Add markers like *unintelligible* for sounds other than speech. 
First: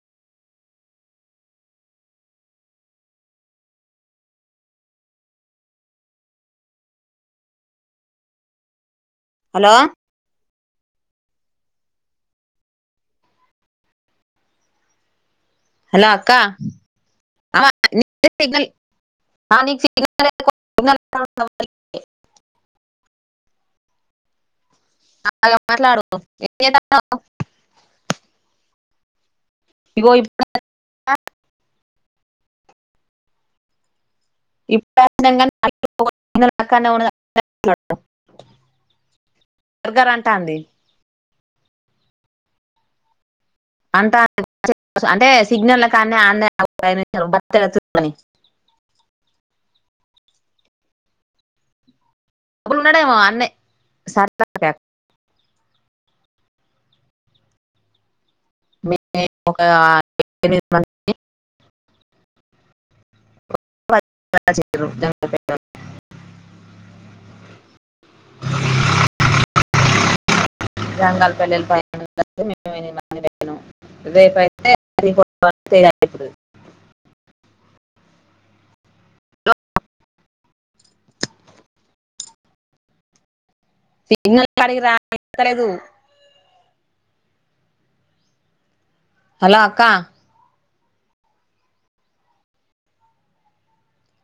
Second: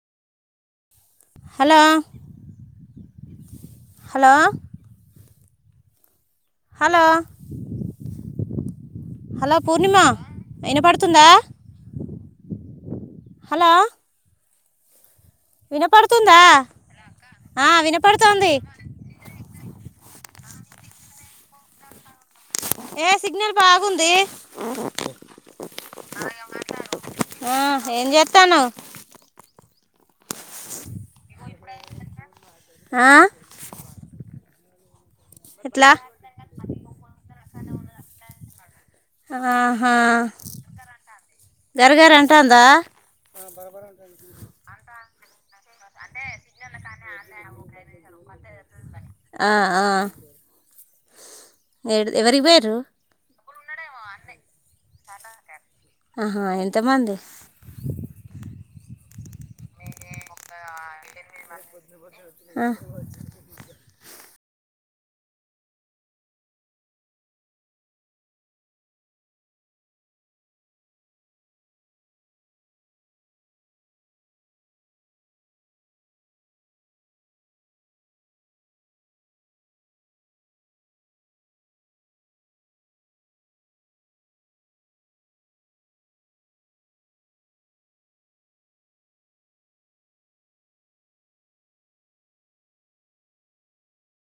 Hello hello hello hello Purnima! ఇనపడుతుందా? Hello hello అక్క వినపడుతుందా? ఆ వినపడుతోంది. ఆ నిక్ *unintelligible* ఏ సిగ్నల్ బాగుంది. అ *unintelligible* మాట్లాడు *unintelligible* ఆ, ఏం చేస్తాను ఇగో *unintelligible* ఆ ఇప్ *unintelligible* ఆహా గర గర అంటాందా అంటా అంటే సిగ్నల్ కానీ అన్నయ్య బతని ఆ అ ఏడ్ అప్పుడు ఉండడేమో ఆన్నె సర్ధా క్యాప్ ఆహా ఎంతమంది మిడ్నైట్ ఒక ఎనిమిది మంత్ ఆ వచ్ బాగ చెప్పిరు జాంగల్ పల్ల్ వెల్లుల్లి పాయ్ రేపైతే పయిప్పుదు సిగ్నల్ కాడికి రా కనిపిత్తలేదు హలో అక్కా